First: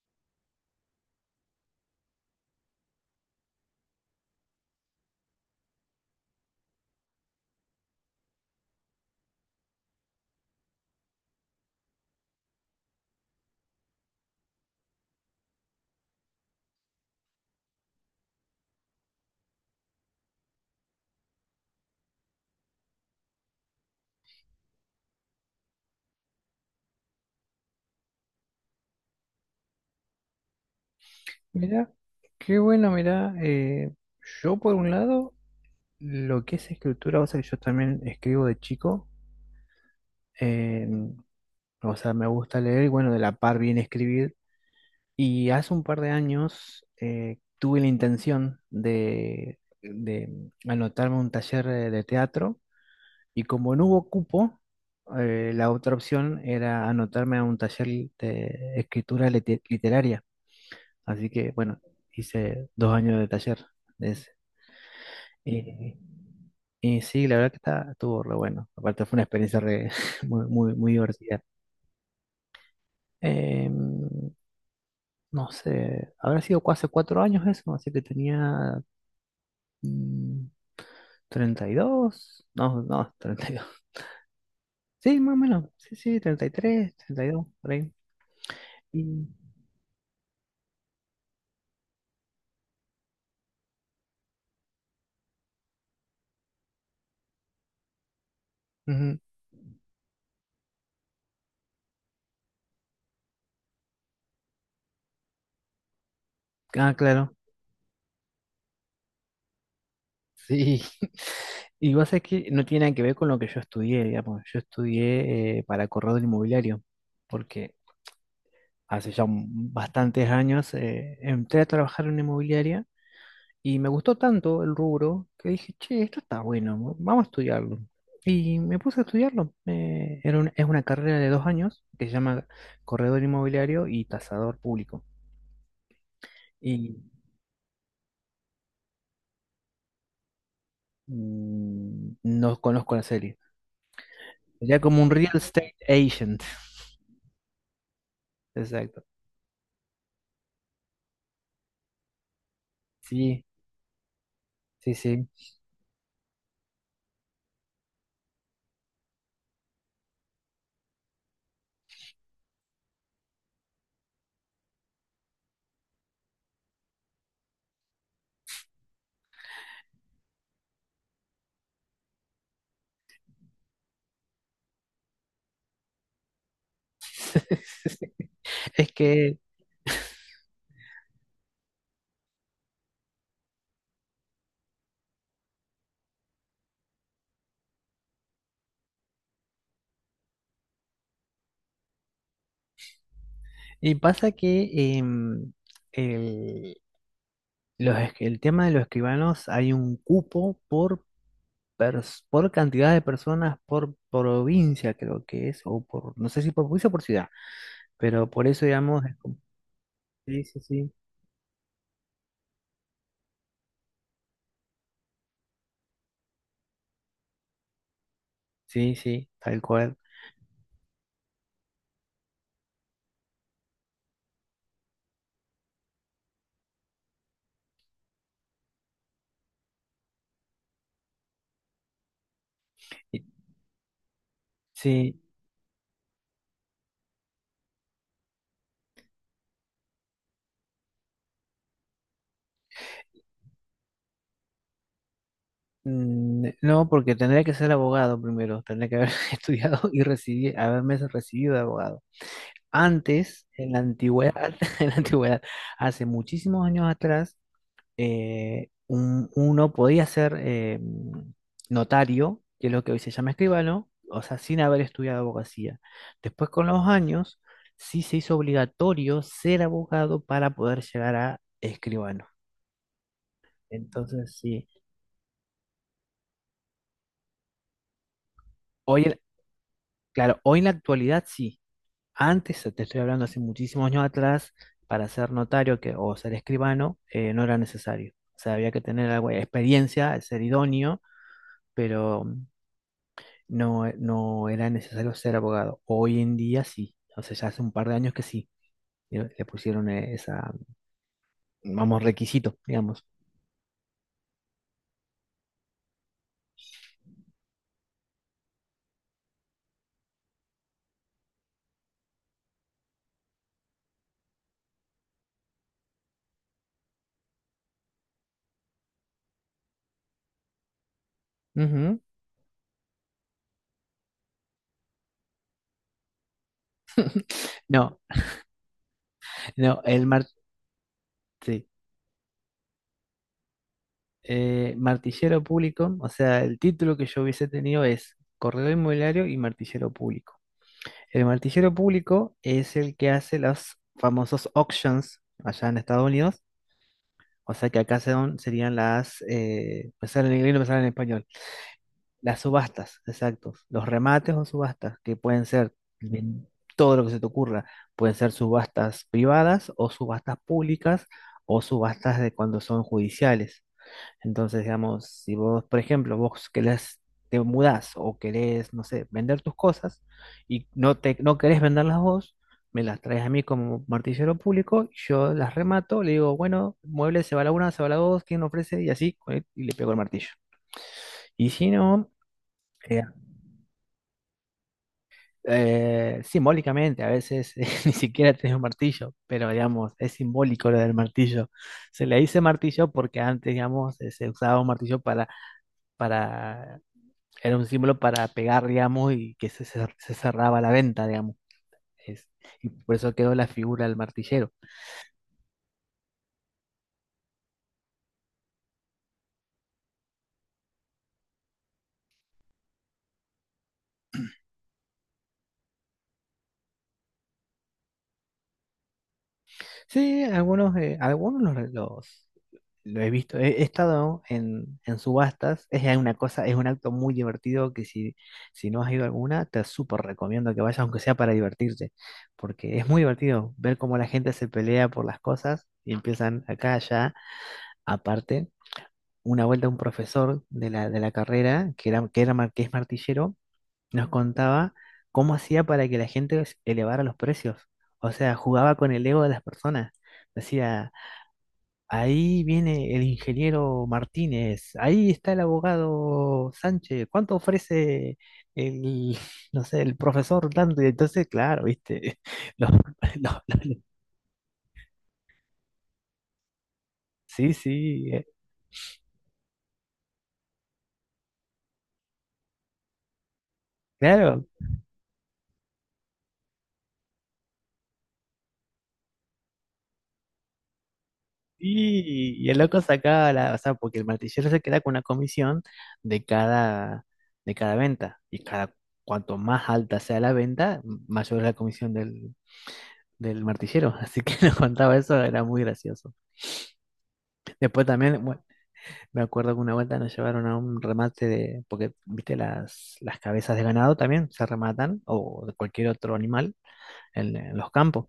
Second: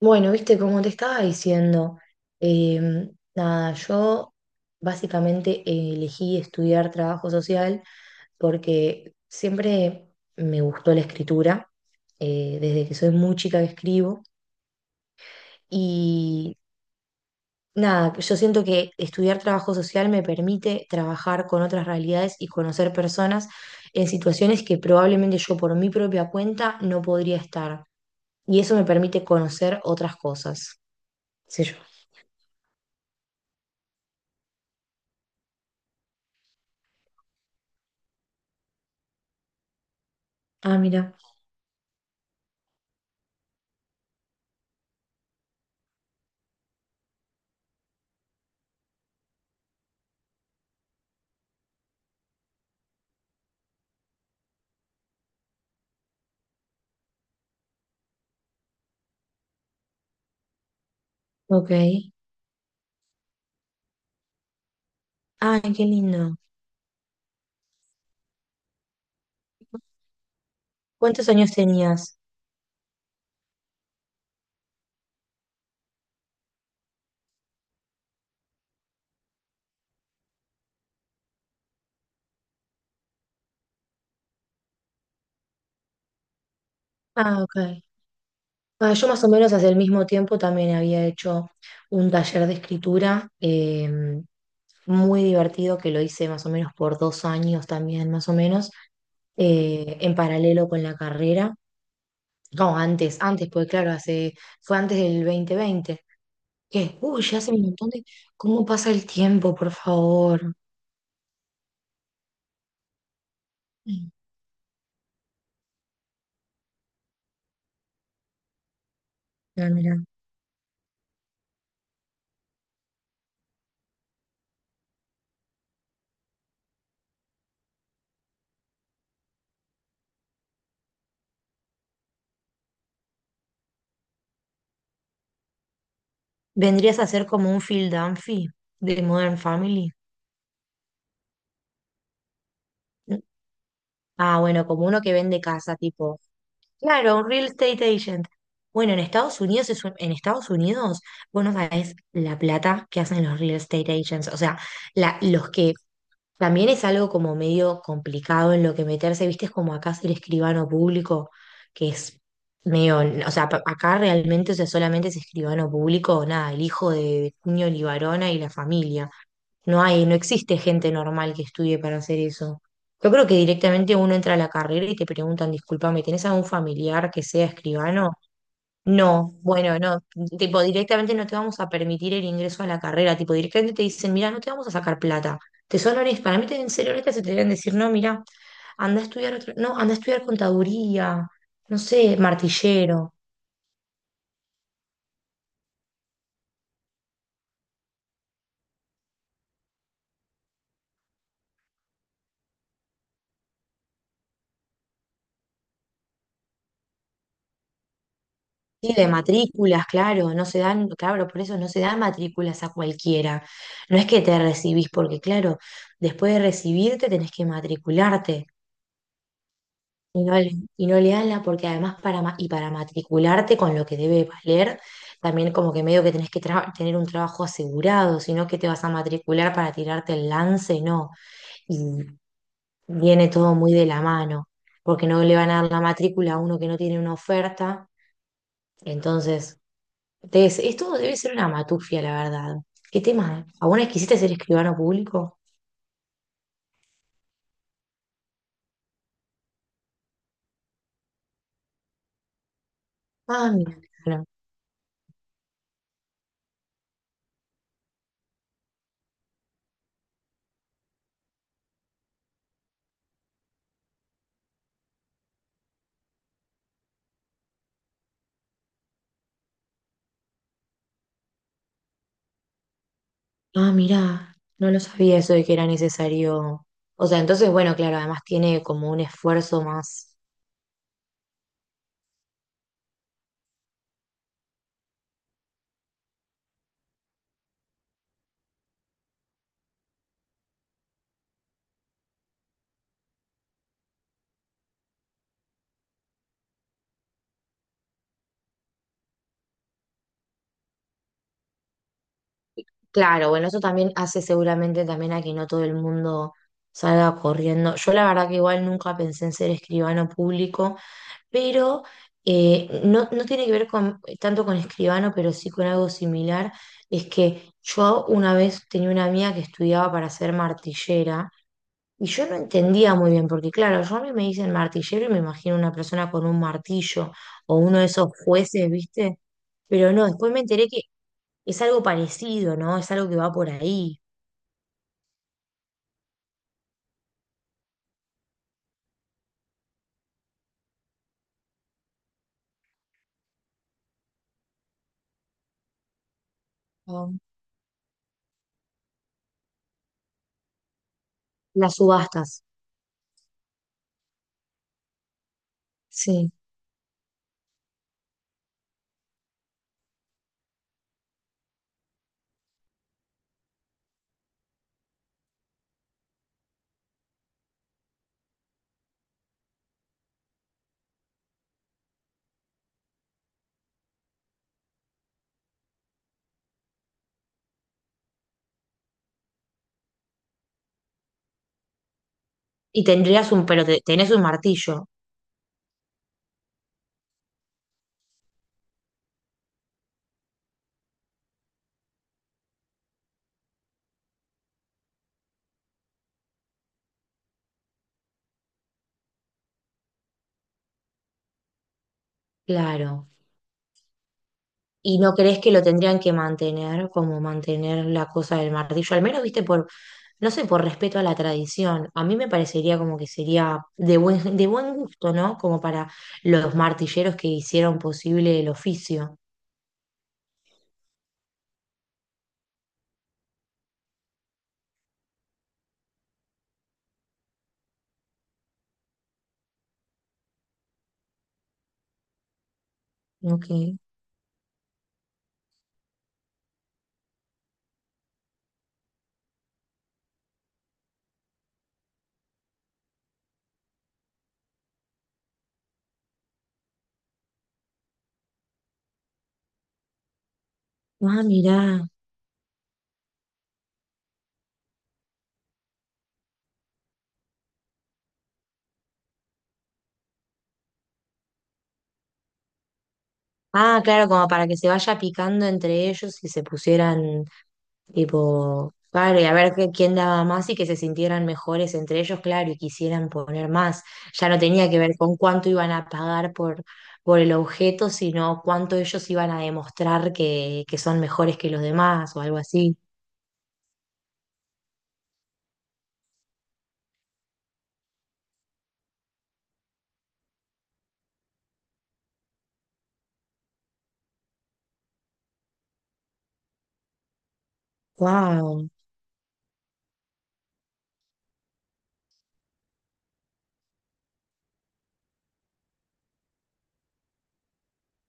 Bueno, viste, como te estaba diciendo, nada, yo básicamente elegí estudiar trabajo social porque siempre me gustó la escritura, desde que soy muy chica que escribo, y nada, yo siento que estudiar trabajo social me permite trabajar con otras realidades y conocer personas en situaciones que probablemente yo por mi propia cuenta no podría estar, y eso me permite conocer otras cosas, qué sé yo. Mira, qué bueno, mira, yo por un lado, lo que es escritura, o sea, yo también escribo de chico, Ah, eh, mira. o sea, me gusta leer, y bueno, de la par bien escribir, y hace un par de años tuve la intención de anotarme a un taller de teatro, y como no hubo cupo, la otra opción era anotarme a un taller de escritura literaria, así que Ok. bueno, Ay, hice dos años de taller de ese. qué Y, lindo. y sí, la verdad que estuvo re bueno. Aparte fue una experiencia re- muy, muy, muy ¿Cuántos divertida. años tenías? Em, no sé, habrá hace cuatro años eso, así que tenía mm, treinta y dos, no, no, treinta y dos. Sí, más o menos, sí, sí, 33, Ah, 32, ok. por ahí. Ah, Y, yo más o menos hace el mismo tiempo también había hecho un taller de escritura muy divertido que lo hice más o menos por dos años también, más o menos, ujú, en paralelo con la carrera. No, antes, porque claro, hace, fue antes del 2020. Ah, ¿Qué? Uy, claro, ya hace un montón de... ¿Cómo pasa el tiempo, por favor? sí. Y vos sabés que no tiene nada que ver con lo que yo estudié, Mm. digamos. Yo estudié para corredor inmobiliario, porque hace ya Ah, mirá. bastantes años, entré a trabajar en una inmobiliaria y me gustó tanto el rubro que dije, che, esto está bueno, vamos a estudiarlo. Y me puse a estudiarlo. Es una carrera de dos años que se llama corredor inmobiliario y tasador público. Y Vendrías a ser como un Phil Dunphy de Modern Family. No conozco la serie. Ah, bueno, Sería como uno como un que real vende estate casa, tipo. agent. Claro, un real estate agent. Bueno, en Exacto. Estados Unidos en Estados Unidos, vos no sabés la plata que hacen los Sí, real estate agents. O sea, sí, sí. los que también es algo como medio complicado en lo que meterse, viste, es como acá ser escribano público, que es medio, o sea, acá realmente, o sea, solamente es escribano público, nada, el hijo de Cuño Libarona y la familia. No existe gente normal que estudie para hacer eso. Yo creo que directamente uno entra a la carrera y te preguntan, discúlpame, ¿tenés algún familiar que sea escribano? Es No, que, bueno, no, tipo, directamente no te vamos a permitir el ingreso a la carrera, tipo, directamente te dicen, mira, no te vamos a sacar plata. Te son honestas, para mí te deben ser honestas y te deben decir, no, mira, anda a estudiar otro, no, anda a estudiar contaduría, no sé, martillero. y pasa que em, el- el tema de los escribanos, hay un cupo por cantidad de personas por provincia, creo que es, o por, no sé si por provincia o por ciudad, pero por eso, Sí, digamos, de es como- matrículas, claro, sí, no se sí, dan, sí, claro, por eso no se dan matrículas a cualquiera. No es que te recibís, porque claro, después de recibirte tenés que matricularte sí, sí, tal cual. y no, y no le dan la, porque además para, y para matricularte con lo que debe valer, también como que medio que tener un trabajo asegurado, sino que te vas a matricular para tirarte el lance, no. Y Y- viene todo muy de la mano, porque Sí, no le van a dar la matrícula a uno que no tiene una oferta, entonces... Debe esto debe ser una matufia, la verdad. ¿Qué tema? ¿Alguna vez quisiste ser escribano público? No, porque tendría que ser abogado primero, tendría que haber haberme recibido de abogado. Antes, Ah, en mira, la claro. antigüedad, en la antigüedad, hace muchísimos años atrás, uno podía ser notario, que es lo que hoy se llama escribano, o sea, sin haber estudiado abogacía. Después, con los años, sí se hizo obligatorio ser abogado para poder llegar a escribano. Ah, Entonces, mira, sí. no lo sabía eso de que era necesario. O sea, entonces, bueno, claro, además tiene como un Hoy, en- esfuerzo más. claro, hoy en la actualidad sí. Antes, te estoy hablando hace muchísimos años atrás, para ser notario que, o ser escribano, no era necesario. O sea, había que tener algo de experiencia, ser idóneo, pero no, no era necesario ser abogado. Hoy en día sí, o sea, ya hace un par de años que sí, le pusieron esa, vamos, requisito, digamos. Claro, bueno, eso también hace seguramente también a que no todo el mundo salga corriendo. Yo la verdad que igual nunca pensé en ser escribano público, pero no, no tiene que ver con, tanto con escribano, pero sí con algo similar. Es que yo una vez tenía una amiga que estudiaba para ser martillera Ujú. y yo no entendía muy bien, porque claro, yo a mí me dicen martillero y me imagino una persona con un martillo o uno de No, esos jueces, ¿viste? no, Pero no, después me enteré que es sí, algo parecido, ¿no? Es algo que va por ahí. Martillero público, o sea, el título que yo hubiese tenido es corredor inmobiliario y martillero público. El martillero público es el que hace los famosos auctions allá en Estados Unidos, Oh, o sea que acá serían las, me sale en inglés, no me sale en español. las Las subastas, subastas, exacto. Los remates o subastas, que pueden ser de sí. todo lo que se te ocurra. Pueden ser subastas privadas o subastas públicas o subastas de cuando son judiciales. Entonces, digamos, si vos, por ejemplo, vos querés, te mudás o querés, no sé, vender tus cosas y no, no querés venderlas vos, me las traes a mí como martillero público, yo las remato, le digo, bueno, mueble se va la una, se va la dos, ¿quién ofrece? Y así, y le pego el martillo. Y si no, Y eh, tendrías un, pero tenés un martillo, simbólicamente, a veces ni siquiera tenés un martillo, pero digamos, es simbólico lo del martillo. Se le dice martillo porque antes, digamos, se usaba un martillo para era un símbolo para pegar, digamos, y que se cerraba la venta, digamos. Es- y por claro. eso quedó la figura del martillero. ¿Y no crees que lo tendrían que mantener, como mantener la cosa del martillo? Al menos, viste, por, no sé, por respeto a la tradición. A mí me parecería como que sería de buen gusto, ¿no? Como para los martilleros que hicieron posible el oficio. Sí, algunos, algunos lo he visto, he estado en subastas, es ya una cosa, es un acto muy divertido que si, si no has ido a alguna, te súper recomiendo que vayas, aunque sea para divertirte, porque es muy divertido ver Ok. cómo la gente se pelea por las cosas y empiezan acá, allá, aparte. Una vuelta un profesor de la carrera, que es martillero, nos contaba cómo hacía para que la gente elevara los precios. O sea, jugaba con el ego de las personas. Decía, Ah, mirá. ahí viene el ingeniero Martínez, ahí está el abogado Sánchez, ¿cuánto ofrece el, no sé, el profesor tanto? Y entonces, claro, viste, los- los- los- Ah, claro, como para que se vaya picando entre ellos y se pusieran. sí, sí, Tipo, claro, y a ver quién daba más y que se sintieran mejores entre ellos, claro, y quisieran poner más. Ya no claro, tenía que ver con cuánto iban a pagar por el objeto, sino cuánto ellos iban a demostrar que son mejores que los demás o algo y el así. loco sacaba la, o sea, porque el martillero se queda con una comisión de cada, de cada venta, y cada, cuanto más alta sea la venta, mayor es la comisión del martillero, así que nos contaba eso, era muy gracioso. Después también, bueno, Wow. me acuerdo que una vuelta nos llevaron a un remate de, porque, viste, las cabezas de ganado también se rematan, o de cualquier otro animal, en los campos.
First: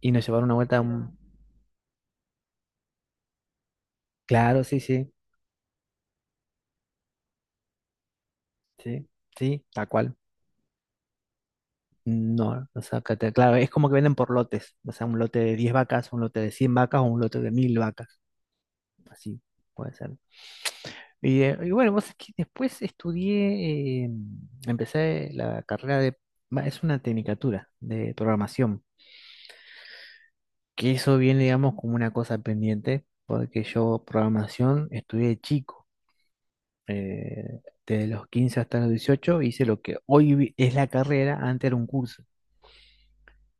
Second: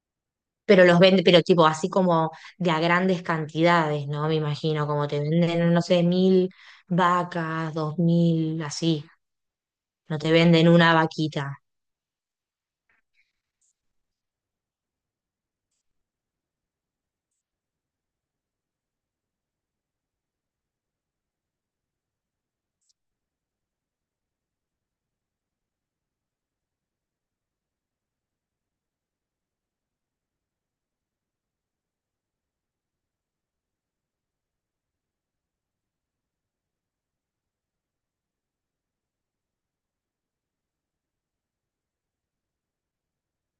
Y nos llevaron una vuelta a Pero los un... venden, pero tipo así como de a grandes cantidades, ¿no? Me Claro, sí, imagino, como sí, te venden, no sé, mil vacas, dos mil, así. sí, sí, tal cual. No te venden una vaquita. No, o sea, claro, es como que venden por lotes, o sea, un lote de 10 vacas, un lote de 100 vacas o un lote de 1000 vacas, así puede ser. Y bueno, vos sabés que después estudié, empecé la carrera de, va, es una tecnicatura de programación, que eso viene, digamos, como una cosa pendiente, porque yo programación estudié de chico, eh, desde los 15 hasta los 18 hice lo que es la carrera, antes era un curso,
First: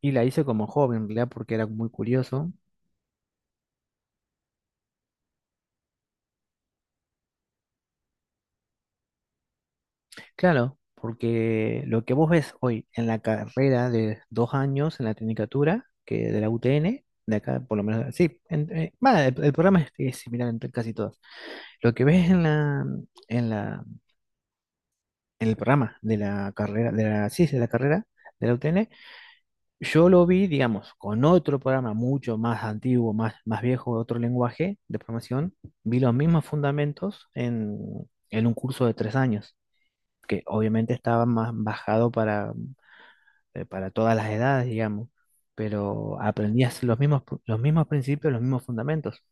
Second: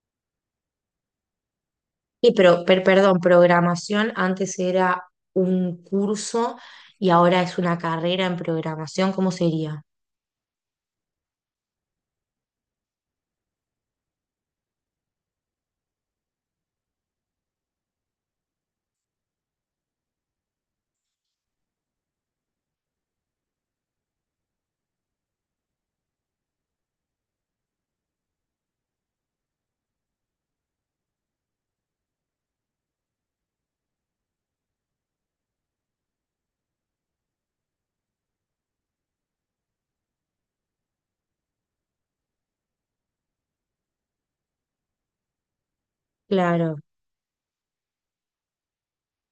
y la hice como joven, en realidad, porque era muy Y curioso. pero, perdón, programación antes era un curso y ahora es una carrera en programación, ¿cómo sería? Claro, porque lo que vos ves hoy en la carrera de dos años, en la tecnicatura, que de la UTN, de acá, por lo menos, sí, va, el programa es similar entre casi todos. Lo que ves en la en el programa de la carrera, sí, de la carrera de la UTN, yo lo vi, digamos, con otro programa mucho más antiguo, más, más viejo, otro lenguaje de programación, vi los mismos fundamentos en un curso de tres años, que obviamente estaba más bajado para todas las edades, digamos, pero Claro, aprendías los mismos principios, los mismos fundamentos.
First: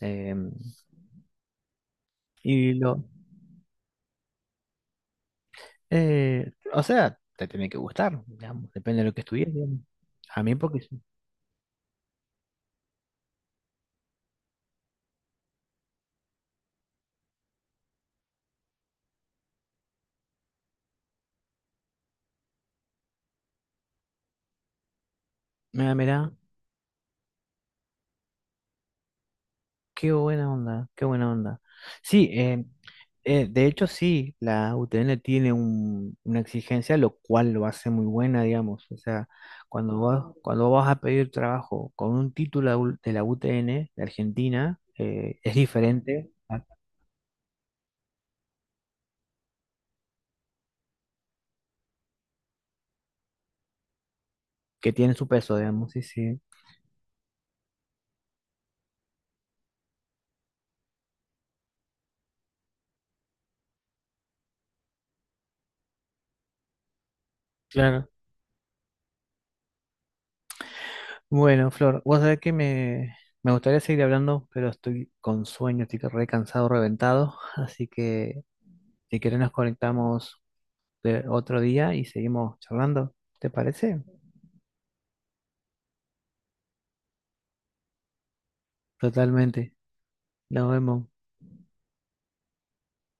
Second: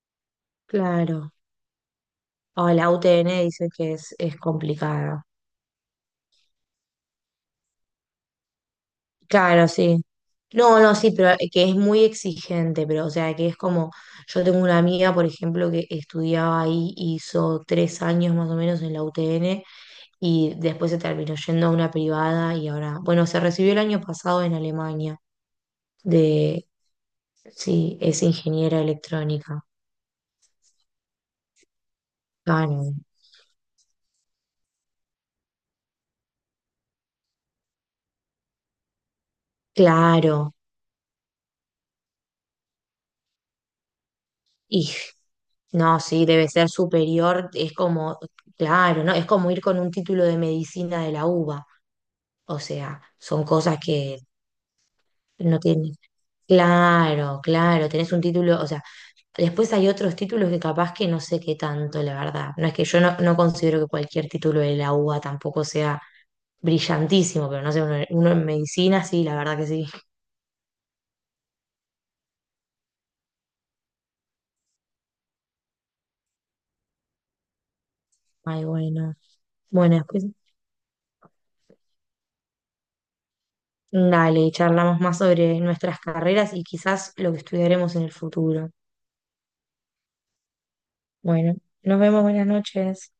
Eh, claro. O y la lo, UTN dice que es complicada. O sea, te tiene que gustar, digamos, depende de lo que estudies, Claro, digamos. sí. A mí porque No, no, sí. sí, pero que es muy exigente, pero o sea, que es como, yo tengo una amiga, por ejemplo, que estudiaba ahí, hizo 3 años más o menos en la UTN y después se terminó yendo a una privada y ahora, bueno, se recibió el año pasado en Alemania Mira, mira, de, sí, es ingeniera electrónica. qué buena onda, qué buena onda. Sí, Claro, de hecho sí, la UTN tiene una exigencia, lo cual lo hace muy buena, digamos. O sea, claro. cuando vas a pedir trabajo con un título de la UTN de Argentina, Y es no, sí, diferente debe a ser superior, es como, claro, ¿no? Es como ir con un título de medicina de la UBA. O sea, son cosas que que tiene su peso, no digamos, tienen... sí, sí. Claro, claro, tenés un título, o sea, después hay otros títulos que capaz que no sé qué tanto, la verdad. No es que yo no, no considero que cualquier título de la UBA tampoco sea brillantísimo, pero no sé, uno, Claro. uno en medicina sí, la verdad que sí. Bueno, Flor, vos sabés me gustaría seguir hablando, pero estoy con sueño, estoy re cansado, reventado, así que Ay, bueno. si querés nos Bueno, después conectamos de otro día y seguimos charlando, ¿te parece? dale, charlamos más sobre nuestras carreras y quizás lo que estudiaremos en el futuro. Totalmente, nos vemos. Bueno, nos vemos, buenas noches.